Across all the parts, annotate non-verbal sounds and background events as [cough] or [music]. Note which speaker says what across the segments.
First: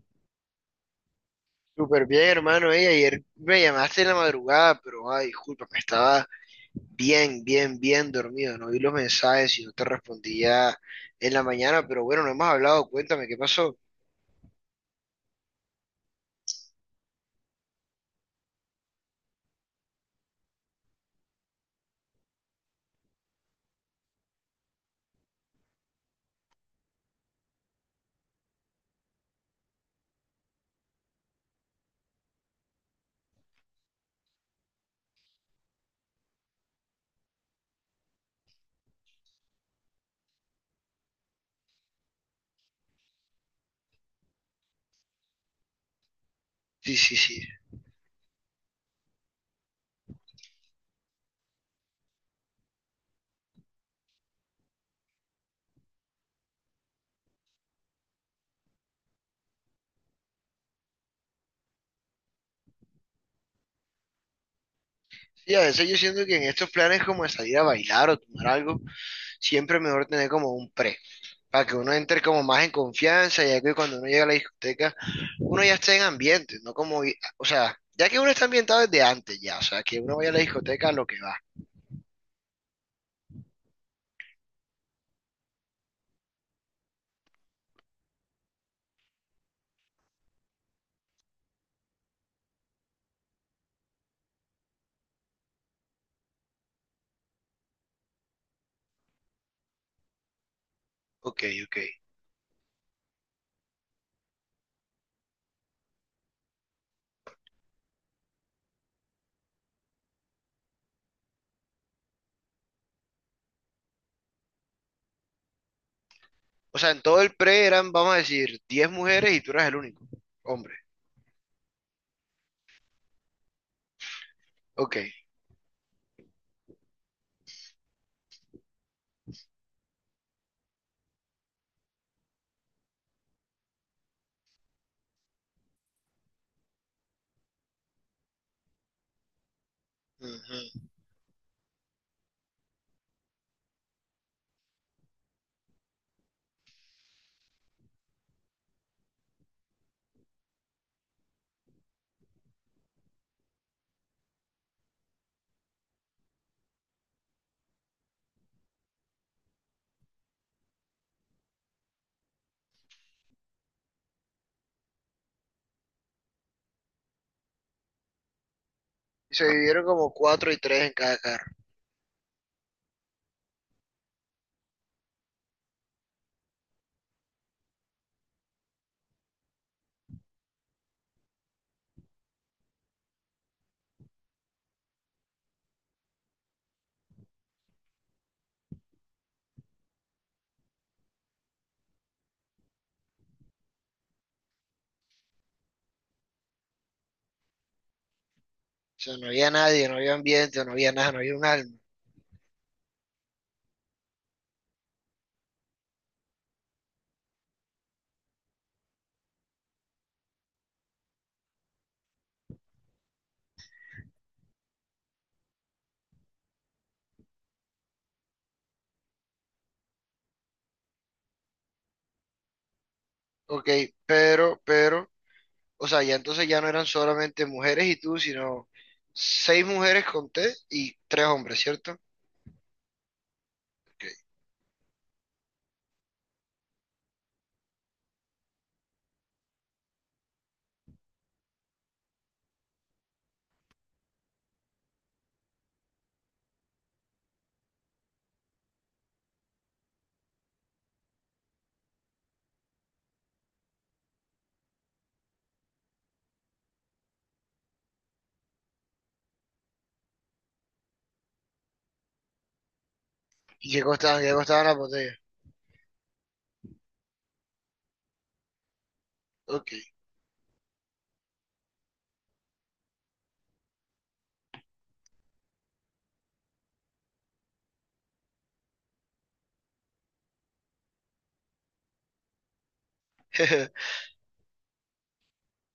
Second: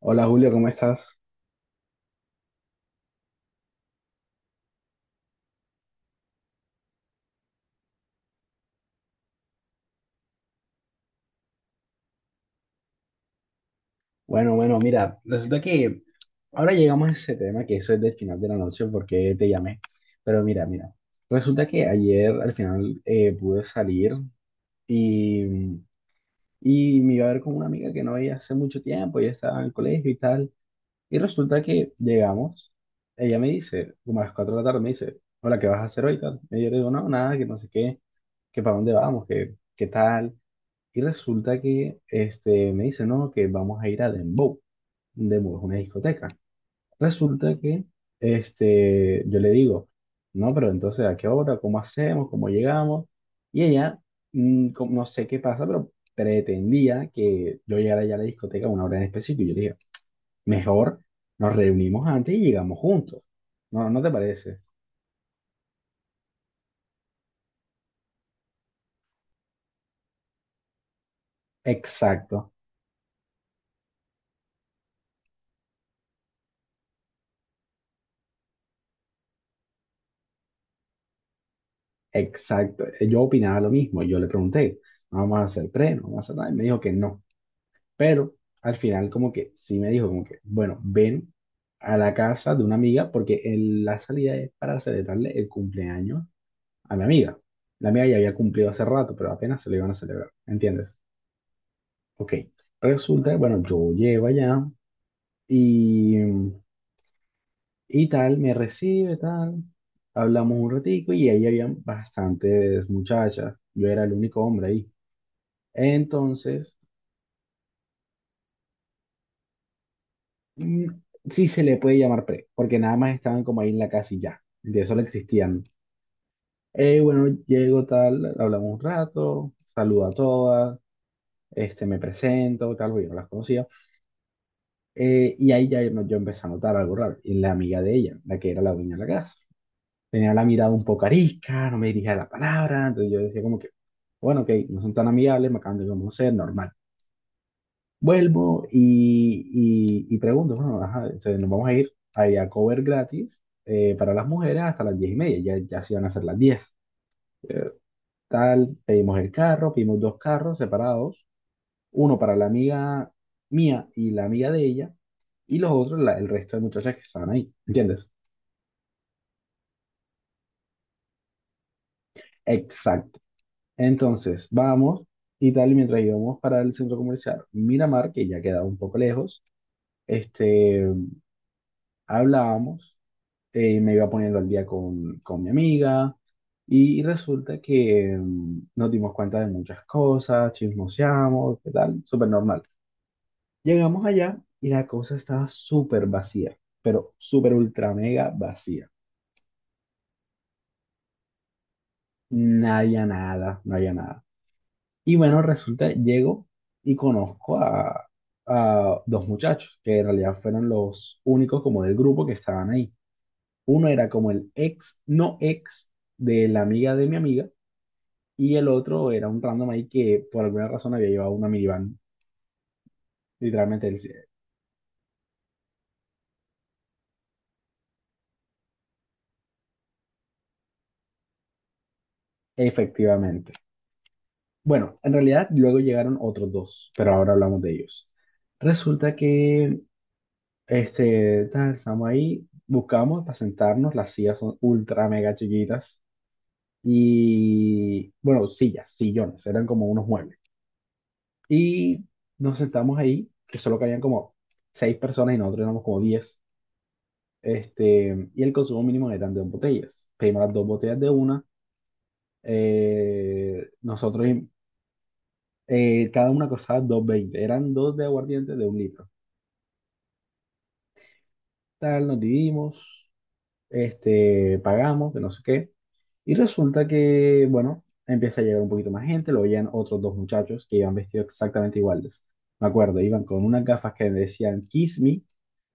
Speaker 1: Hola Julio, ¿cómo estás?
Speaker 2: Súper bien, hermano. Ey, ayer me llamaste en la madrugada, pero ay, disculpa, me estaba bien dormido. No vi los mensajes y no te respondía en la mañana, pero bueno, no hemos hablado. Cuéntame qué pasó.
Speaker 1: Bueno, bueno, mira, resulta que ahora llegamos a ese tema que eso es del final de la noche porque te llamé. Pero mira, mira, resulta que ayer al final pude salir y, y me iba a ver con una amiga que no veía hace mucho tiempo, ella estaba en el colegio y tal. Y resulta que llegamos, ella me dice, como a las 4 de la tarde, me dice, hola, ¿qué vas a hacer hoy? Tal. Y yo le digo, no, nada, que no sé qué, que para dónde vamos, que qué tal. Y resulta que este, me dice, no, que vamos a ir a Dembow. Dembow es una discoteca.
Speaker 2: Sí, sí, sí.
Speaker 1: Resulta que este, yo le digo, no, pero entonces, ¿a qué hora? ¿Cómo hacemos? ¿Cómo llegamos? Y ella, no sé qué pasa, pero pretendía que yo llegara ya a la discoteca a una hora en específico. Y yo le dije, mejor nos reunimos antes y llegamos juntos. ¿No, no te parece?
Speaker 2: Sí, a veces yo siento que en estos planes como de salir a bailar o tomar algo, siempre es mejor tener como un pre, para que uno entre como
Speaker 1: Exacto,
Speaker 2: más en confianza, ya que cuando uno llega a la discoteca, uno ya está en ambiente, no como, o sea, ya que uno está ambientado desde antes ya, o sea, que uno vaya a la discoteca a lo que va.
Speaker 1: exacto. Yo opinaba lo mismo. Yo le pregunté, ¿no vamos a hacer pre? ¿No vamos a hacer nada? Y me dijo que no. Pero al final como que sí me dijo como que, bueno, ven a la casa de una amiga porque la salida es para celebrarle el cumpleaños a mi amiga. La amiga ya había cumplido hace rato, pero apenas se lo iban a celebrar, ¿entiendes?
Speaker 2: Ok, ok.
Speaker 1: Ok. Resulta que, bueno, yo llego allá y, y tal, me recibe, tal. Hablamos un ratico y ahí habían bastantes muchachas. Yo era el único hombre ahí. Entonces,
Speaker 2: O sea, en todo el pre eran, vamos a decir, 10 mujeres y tú eras el único hombre.
Speaker 1: mm, sí se le puede llamar pre, porque nada más estaban como ahí en la casa y ya, de
Speaker 2: Ok.
Speaker 1: solo existían. Bueno, llego tal, hablamos un rato, saludo a todas, este, me presento, tal, porque yo no las conocía. Y ahí yo empecé a notar algo raro, y la amiga de ella, la que era la dueña de la casa tenía la mirada un
Speaker 2: Ujú.
Speaker 1: poco arisca, no me dirigía la palabra, entonces yo decía como que, bueno, ok, no son tan amigables, me acaban de conocer, normal. Vuelvo y pregunto, bueno, ajá, entonces nos vamos a ir ahí a cover gratis para las mujeres hasta las 10:30, ya, ya se iban a ser las 10. Tal, pedimos el carro, pedimos dos carros separados, uno para la amiga mía y la amiga de ella, y los otros, el resto de muchachas que estaban ahí, ¿entiendes?
Speaker 2: Y se dividieron como cuatro y tres en cada carro.
Speaker 1: Exacto. Entonces, vamos y tal, y mientras íbamos para el centro comercial Miramar, que ya queda un poco lejos, este, hablábamos, me iba poniendo al día con, mi amiga y resulta que nos dimos cuenta de muchas cosas, chismoseamos, qué tal, súper normal. Llegamos allá y la cosa estaba súper vacía, pero súper ultra mega vacía.
Speaker 2: O sea, no había nadie, no había ambiente, no había nada, no había un alma.
Speaker 1: No había nada, no había nada. Y bueno, resulta, llego y conozco a, dos muchachos que en realidad fueron los únicos como del grupo que estaban ahí. Uno era como el ex, no ex, de la amiga de mi amiga. Y el otro era un random ahí que por alguna razón había llevado una minivan.
Speaker 2: Ok,
Speaker 1: Literalmente, él sí...
Speaker 2: pero, o sea, ya entonces ya no eran solamente mujeres y tú, sino seis mujeres conté y tres hombres, ¿cierto?
Speaker 1: efectivamente.
Speaker 2: Ok,
Speaker 1: Bueno, en realidad luego llegaron otros dos, pero ahora hablamos de ellos. Resulta que este, tal, estamos ahí, buscamos para sentarnos, las sillas son ultra mega chiquitas y, bueno, sillas, sillones, eran como unos muebles. Y nos sentamos ahí, que solo cabían como seis personas y nosotros éramos como 10. Este, y el consumo mínimo de tantas botellas. Pedimos las dos botellas de una. eh,
Speaker 2: ¿y qué costaban?
Speaker 1: nosotros,
Speaker 2: ¿Qué costaban las botellas?
Speaker 1: cada una costaba dos veinte. Eran dos de aguardiente de un litro.
Speaker 2: Ok.
Speaker 1: Tal, nos dividimos, este, pagamos, de no sé qué. Y resulta que, bueno, empieza a llegar un poquito más gente. Lo veían otros dos muchachos que iban vestidos exactamente iguales. Me acuerdo, iban con unas gafas
Speaker 2: [laughs]
Speaker 1: que decían Kiss Me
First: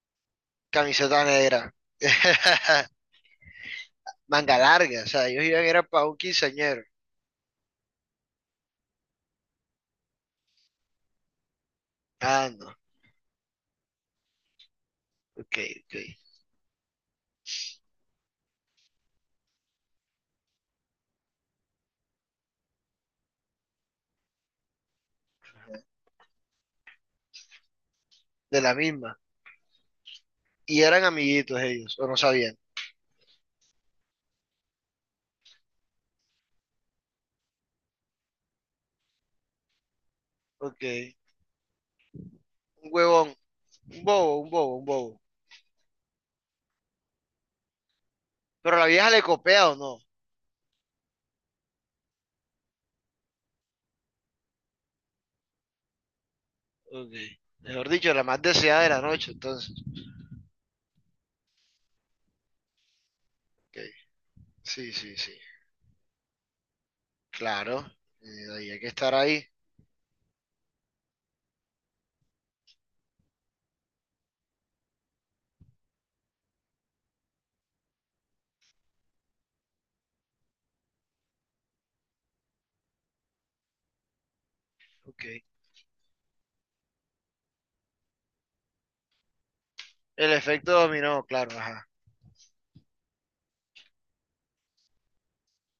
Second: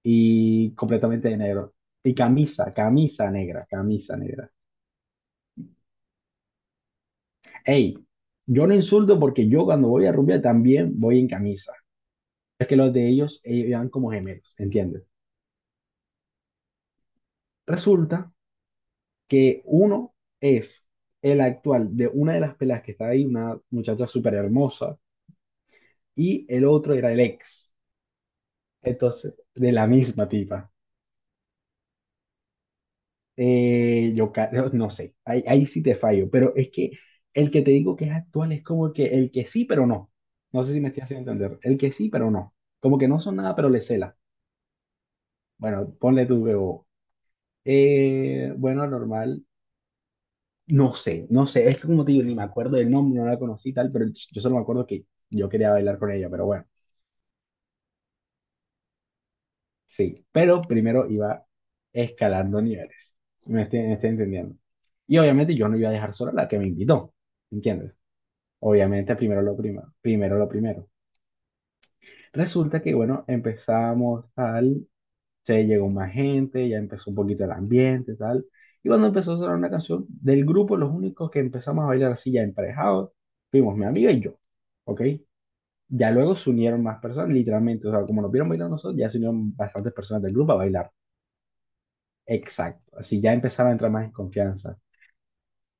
Speaker 1: y
Speaker 2: Camiseta
Speaker 1: completamente de
Speaker 2: negra.
Speaker 1: negro. Y camisa,
Speaker 2: [laughs]
Speaker 1: camisa negra, camisa negra.
Speaker 2: Manga larga. O sea, ellos iban era para un quinceañero.
Speaker 1: Hey, yo no insulto porque yo cuando voy a rubia también voy en camisa.
Speaker 2: Ah, no,
Speaker 1: Es que los de ellos eran como gemelos, ¿entiendes?
Speaker 2: ok, ok.
Speaker 1: Resulta que uno es el actual de una de las pelas que está ahí, una muchacha súper hermosa, y el otro era el ex,
Speaker 2: De la misma.
Speaker 1: entonces, de la misma tipa.
Speaker 2: Y eran amiguitos ellos, o no sabían.
Speaker 1: No, sé, ahí sí te fallo, pero es que el que te digo que es actual es como que el que sí, pero no. No sé si me estoy
Speaker 2: Ok.
Speaker 1: haciendo entender. El que sí, pero no.
Speaker 2: Un
Speaker 1: Como que no
Speaker 2: huevón,
Speaker 1: son nada, pero le
Speaker 2: un
Speaker 1: cela.
Speaker 2: bobo, un bobo, un bobo.
Speaker 1: Bueno, ponle tu BO.
Speaker 2: Pero la
Speaker 1: Bueno,
Speaker 2: vieja le
Speaker 1: normal.
Speaker 2: copea o no.
Speaker 1: No sé, no sé. Es que como te digo, ni me acuerdo del nombre, no la conocí y tal, pero yo solo me acuerdo que yo quería bailar con ella, pero bueno,
Speaker 2: Ok. Mejor dicho, la más deseada de la noche, entonces.
Speaker 1: sí. Pero primero iba escalando niveles. ¿Sí? ¿Me
Speaker 2: Ok.
Speaker 1: estoy, me estoy entendiendo?
Speaker 2: Sí, sí,
Speaker 1: Y
Speaker 2: sí.
Speaker 1: obviamente yo no iba a dejar sola a la que me invitó,
Speaker 2: Claro.
Speaker 1: ¿entiendes?
Speaker 2: Eh, ahí hay que estar
Speaker 1: Obviamente primero
Speaker 2: ahí.
Speaker 1: lo primero, primero lo primero. Resulta que, bueno, empezamos tal. Se llegó más gente, ya empezó un poquito el ambiente y tal. Y cuando empezó a sonar una canción del grupo, los únicos que empezamos a bailar así ya emparejados, fuimos mi amiga y yo, ¿ok?
Speaker 2: Ok.
Speaker 1: Ya luego se unieron más personas, literalmente, o sea, como nos vieron bailar nosotros, ya se unieron bastantes personas del
Speaker 2: El
Speaker 1: grupo a
Speaker 2: efecto
Speaker 1: bailar.
Speaker 2: dominó, claro, ajá.
Speaker 1: Exacto, así ya empezaron a entrar más en confianza.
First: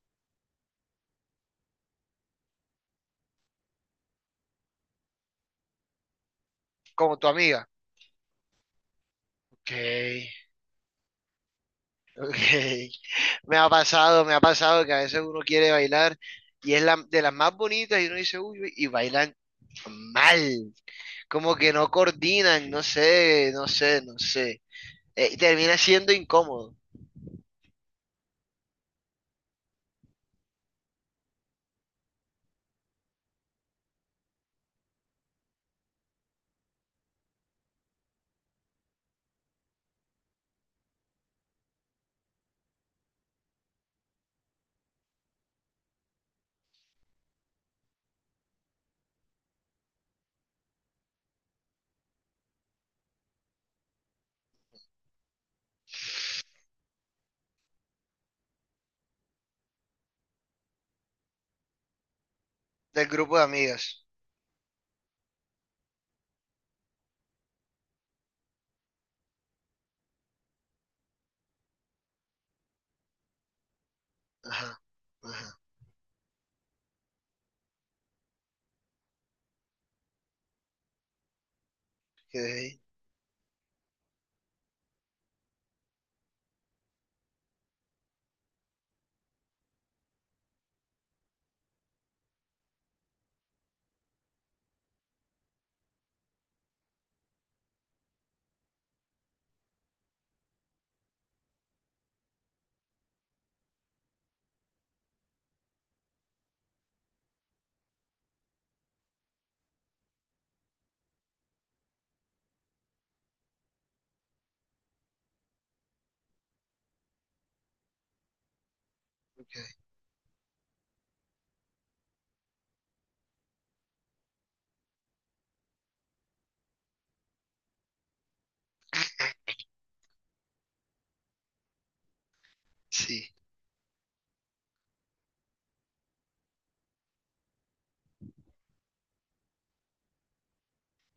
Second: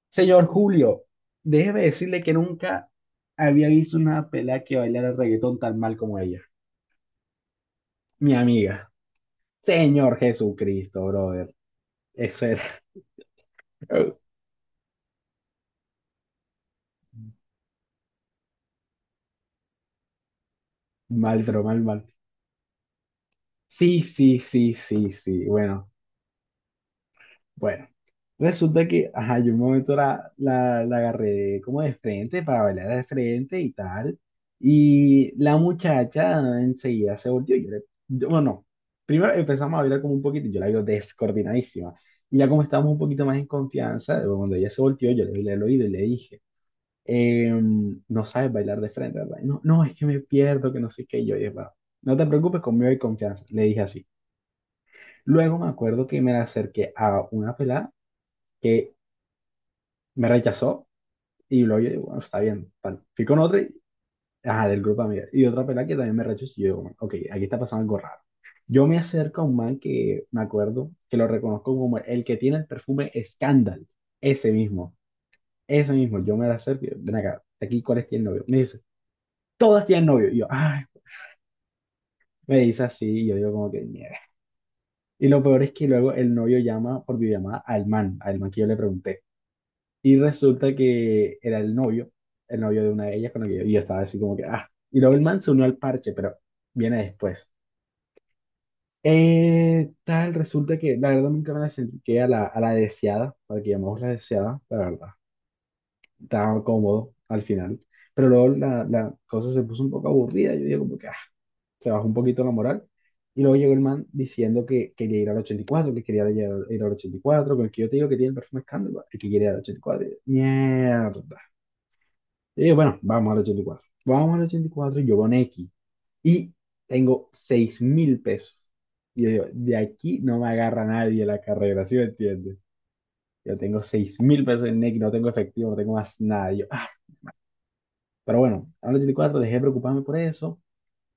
Speaker 1: Señor Julio, déjeme decirle que nunca había visto una pelada que bailara reggaetón tan mal como ella.
Speaker 2: Como tu amiga.
Speaker 1: Mi amiga.
Speaker 2: Ok,
Speaker 1: Señor Jesucristo, brother.
Speaker 2: [laughs] ok.
Speaker 1: Eso era.
Speaker 2: Me
Speaker 1: [laughs]
Speaker 2: ha pasado que a veces uno quiere bailar y es la, de las más bonitas y uno dice, uy, uy", y bailan mal,
Speaker 1: Mal,
Speaker 2: como
Speaker 1: pero
Speaker 2: que
Speaker 1: mal,
Speaker 2: no
Speaker 1: mal.
Speaker 2: coordinan, no sé, no sé,
Speaker 1: Sí,
Speaker 2: no
Speaker 1: sí,
Speaker 2: sé.
Speaker 1: sí, sí,
Speaker 2: Y
Speaker 1: sí.
Speaker 2: termina
Speaker 1: Bueno,
Speaker 2: siendo incómodo
Speaker 1: bueno. Resulta que, ajá, yo un momento la, agarré como de frente para bailar de frente y tal. Y la muchacha enseguida se volteó. Bueno, no. Primero empezamos a bailar como un poquito. Yo la veo descoordinadísima. Y ya como estábamos un poquito más en confianza, cuando ella se volteó, yo le vi el oído y le dije, no sabes bailar de frente, ¿verdad? No, no, es que me pierdo, que no sé qué. Y yo dije, "Bueno, no te preocupes, conmigo hay confianza". Le dije así. Luego me acuerdo que me acerqué a una pelada que me rechazó y luego yo digo, bueno, está bien, tal.
Speaker 2: del
Speaker 1: Fui
Speaker 2: grupo
Speaker 1: con
Speaker 2: de
Speaker 1: otra,
Speaker 2: amigas.
Speaker 1: ajá, del grupo de amigas, y otra pelada que también me rechazó y yo digo, bueno, ok, aquí está pasando algo raro. Yo me acerco a un man que me acuerdo que lo reconozco como el que tiene el perfume Scandal, ese
Speaker 2: Ajá,
Speaker 1: mismo,
Speaker 2: ajá.
Speaker 1: ese mismo. Yo me acerco y yo, ven acá, aquí, ¿cuál es el novio? Me dice, todas tienen novio. Y yo, ay, me
Speaker 2: Okay,
Speaker 1: dice así y yo digo como que, mierda. Y lo peor es que luego el novio llama por videollamada al man que yo le pregunté. Y resulta que era el novio de una de ellas con la que yo, y yo estaba así como que, ah, y luego el man se unió al parche, pero viene después. Tal, resulta que la verdad nunca me la acerqué a la, deseada, para que llamamos la deseada, la verdad. Estaba cómodo al final, pero luego la cosa se puso un poco aburrida, yo digo como que, ah, se bajó un poquito la moral. Y luego llegó el man diciendo que quería ir al 84, que quería ir, al 84, con el que yo te digo que tiene el perfume escándalo, el que quiere ir al
Speaker 2: ok,
Speaker 1: 84. Y cuatro. Y yo, mierda. Y yo, bueno, vamos al 84. Vamos al ochenta y cuatro y yo con X. Y tengo 6.000 pesos. Y yo digo, de aquí no me agarra nadie la carrera, ¿sí me entiendes?
Speaker 2: sí,
Speaker 1: Yo tengo 6.000 pesos en X, no tengo efectivo, no tengo más nada. Y yo, ah. Pero bueno, al 84 dejé de preocuparme por eso.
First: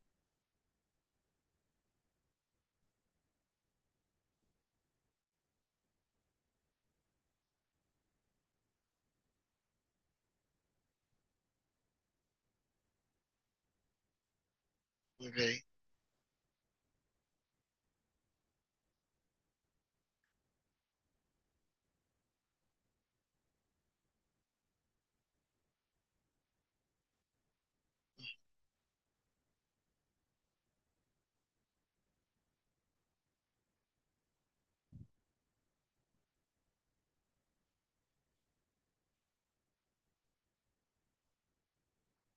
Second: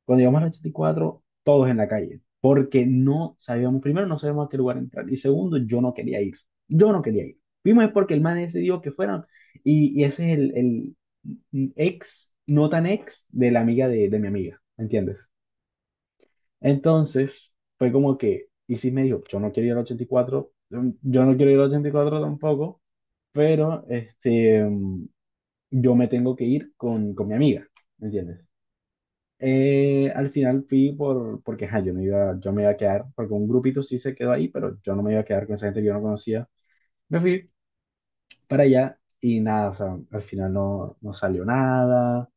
Speaker 1: Cuando llegamos al 84, todos en la calle, porque no sabíamos, primero no sabíamos a qué lugar entrar, y segundo, yo no quería ir, yo no quería ir. Vimos es porque el man decidió que fueran, y, ese es el ex, no tan ex, de la amiga de, mi amiga, ¿entiendes?
Speaker 2: ok.
Speaker 1: Entonces, fue como que, y sí me dijo, yo no quiero ir al 84, yo no quiero ir al 84 tampoco, pero este, yo me tengo que ir con, mi amiga, ¿entiendes? Al final fui porque ajá, yo, no iba, yo me iba a quedar, porque un grupito sí se quedó ahí, pero yo no me iba a quedar con esa gente que yo no conocía. Me fui para allá y nada, o sea, al final no, no salió nada.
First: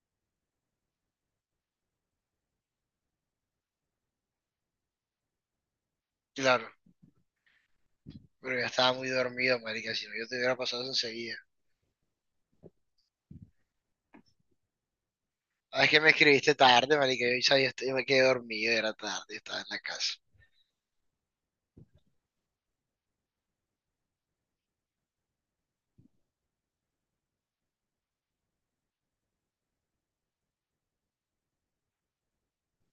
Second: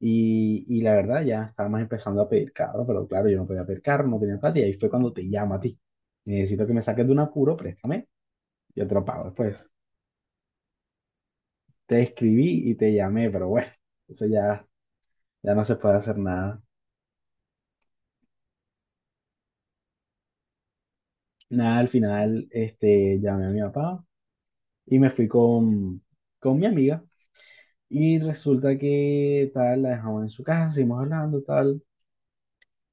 Speaker 1: Y la verdad ya estábamos empezando a pedir carro, pero claro, yo no podía pedir carro, no tenía plata y ahí fue cuando te llamo a ti. Necesito
Speaker 2: Claro,
Speaker 1: que me saques de un apuro, préstame,
Speaker 2: pero ya
Speaker 1: yo
Speaker 2: estaba
Speaker 1: te lo
Speaker 2: muy
Speaker 1: pago
Speaker 2: dormido,
Speaker 1: después.
Speaker 2: marica, si no yo te hubiera pasado eso enseguida.
Speaker 1: Te escribí y te llamé, pero bueno, eso ya, ya no se
Speaker 2: Ah, es
Speaker 1: puede
Speaker 2: que me
Speaker 1: hacer
Speaker 2: escribiste
Speaker 1: nada.
Speaker 2: tarde, marica, yo, ya- yo me quedé dormido, era tarde, estaba en la casa.
Speaker 1: Nada, al final este, llamé a mi papá. Y me fui con, mi amiga. Y resulta que tal, la dejamos en su casa, seguimos hablando, tal.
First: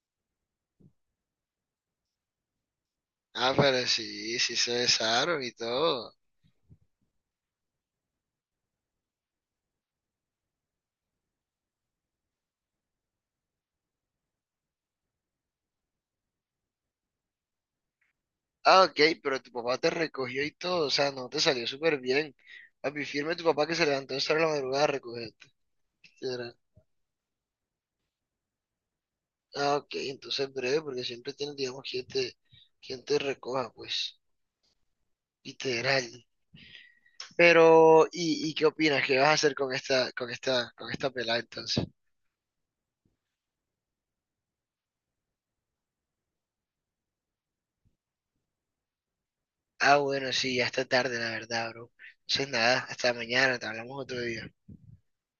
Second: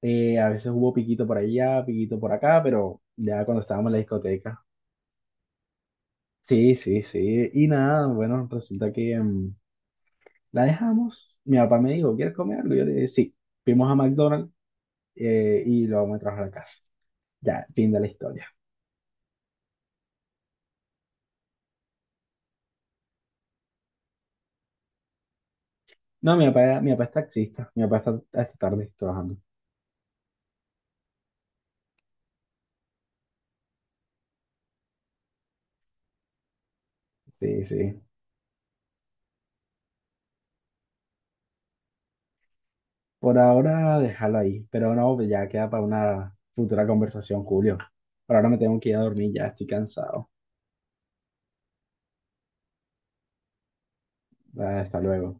Speaker 1: A veces hubo piquito por allá, piquito por acá, pero ya
Speaker 2: Ah,
Speaker 1: cuando
Speaker 2: pero
Speaker 1: estábamos en la
Speaker 2: sí, sí
Speaker 1: discoteca.
Speaker 2: se besaron y todo.
Speaker 1: Sí, sí, sí. Y nada, bueno, resulta que la dejamos. Mi papá me dijo, ¿quieres comer algo? Yo le dije, sí. Fuimos a McDonald's, y lo vamos a trabajar a la casa. Ya, fin de la historia.
Speaker 2: Ah, ok, pero tu papá te recogió y todo, o sea, no te salió súper bien. Papi, firme tu papá que se levantó a estar la madrugada a recogerte.
Speaker 1: No, mi papá es taxista. Mi papá está hasta tarde trabajando.
Speaker 2: Ah, ok, entonces breve, porque siempre tienes, digamos, quien te recoja, pues, literal.
Speaker 1: Sí, sí.
Speaker 2: Pero, y qué opinas? ¿Qué vas a hacer con esta, con esta, con esta pelada entonces?
Speaker 1: Por ahora, déjalo ahí, pero no, pues ya queda para una futura conversación, Julio. Por ahora me tengo que ir a dormir, ya estoy
Speaker 2: Ah,
Speaker 1: cansado.
Speaker 2: bueno, sí, ya está tarde, la verdad, bro. Entonces nada, hasta mañana, te hablamos otro día.
Speaker 1: Ah, hasta luego.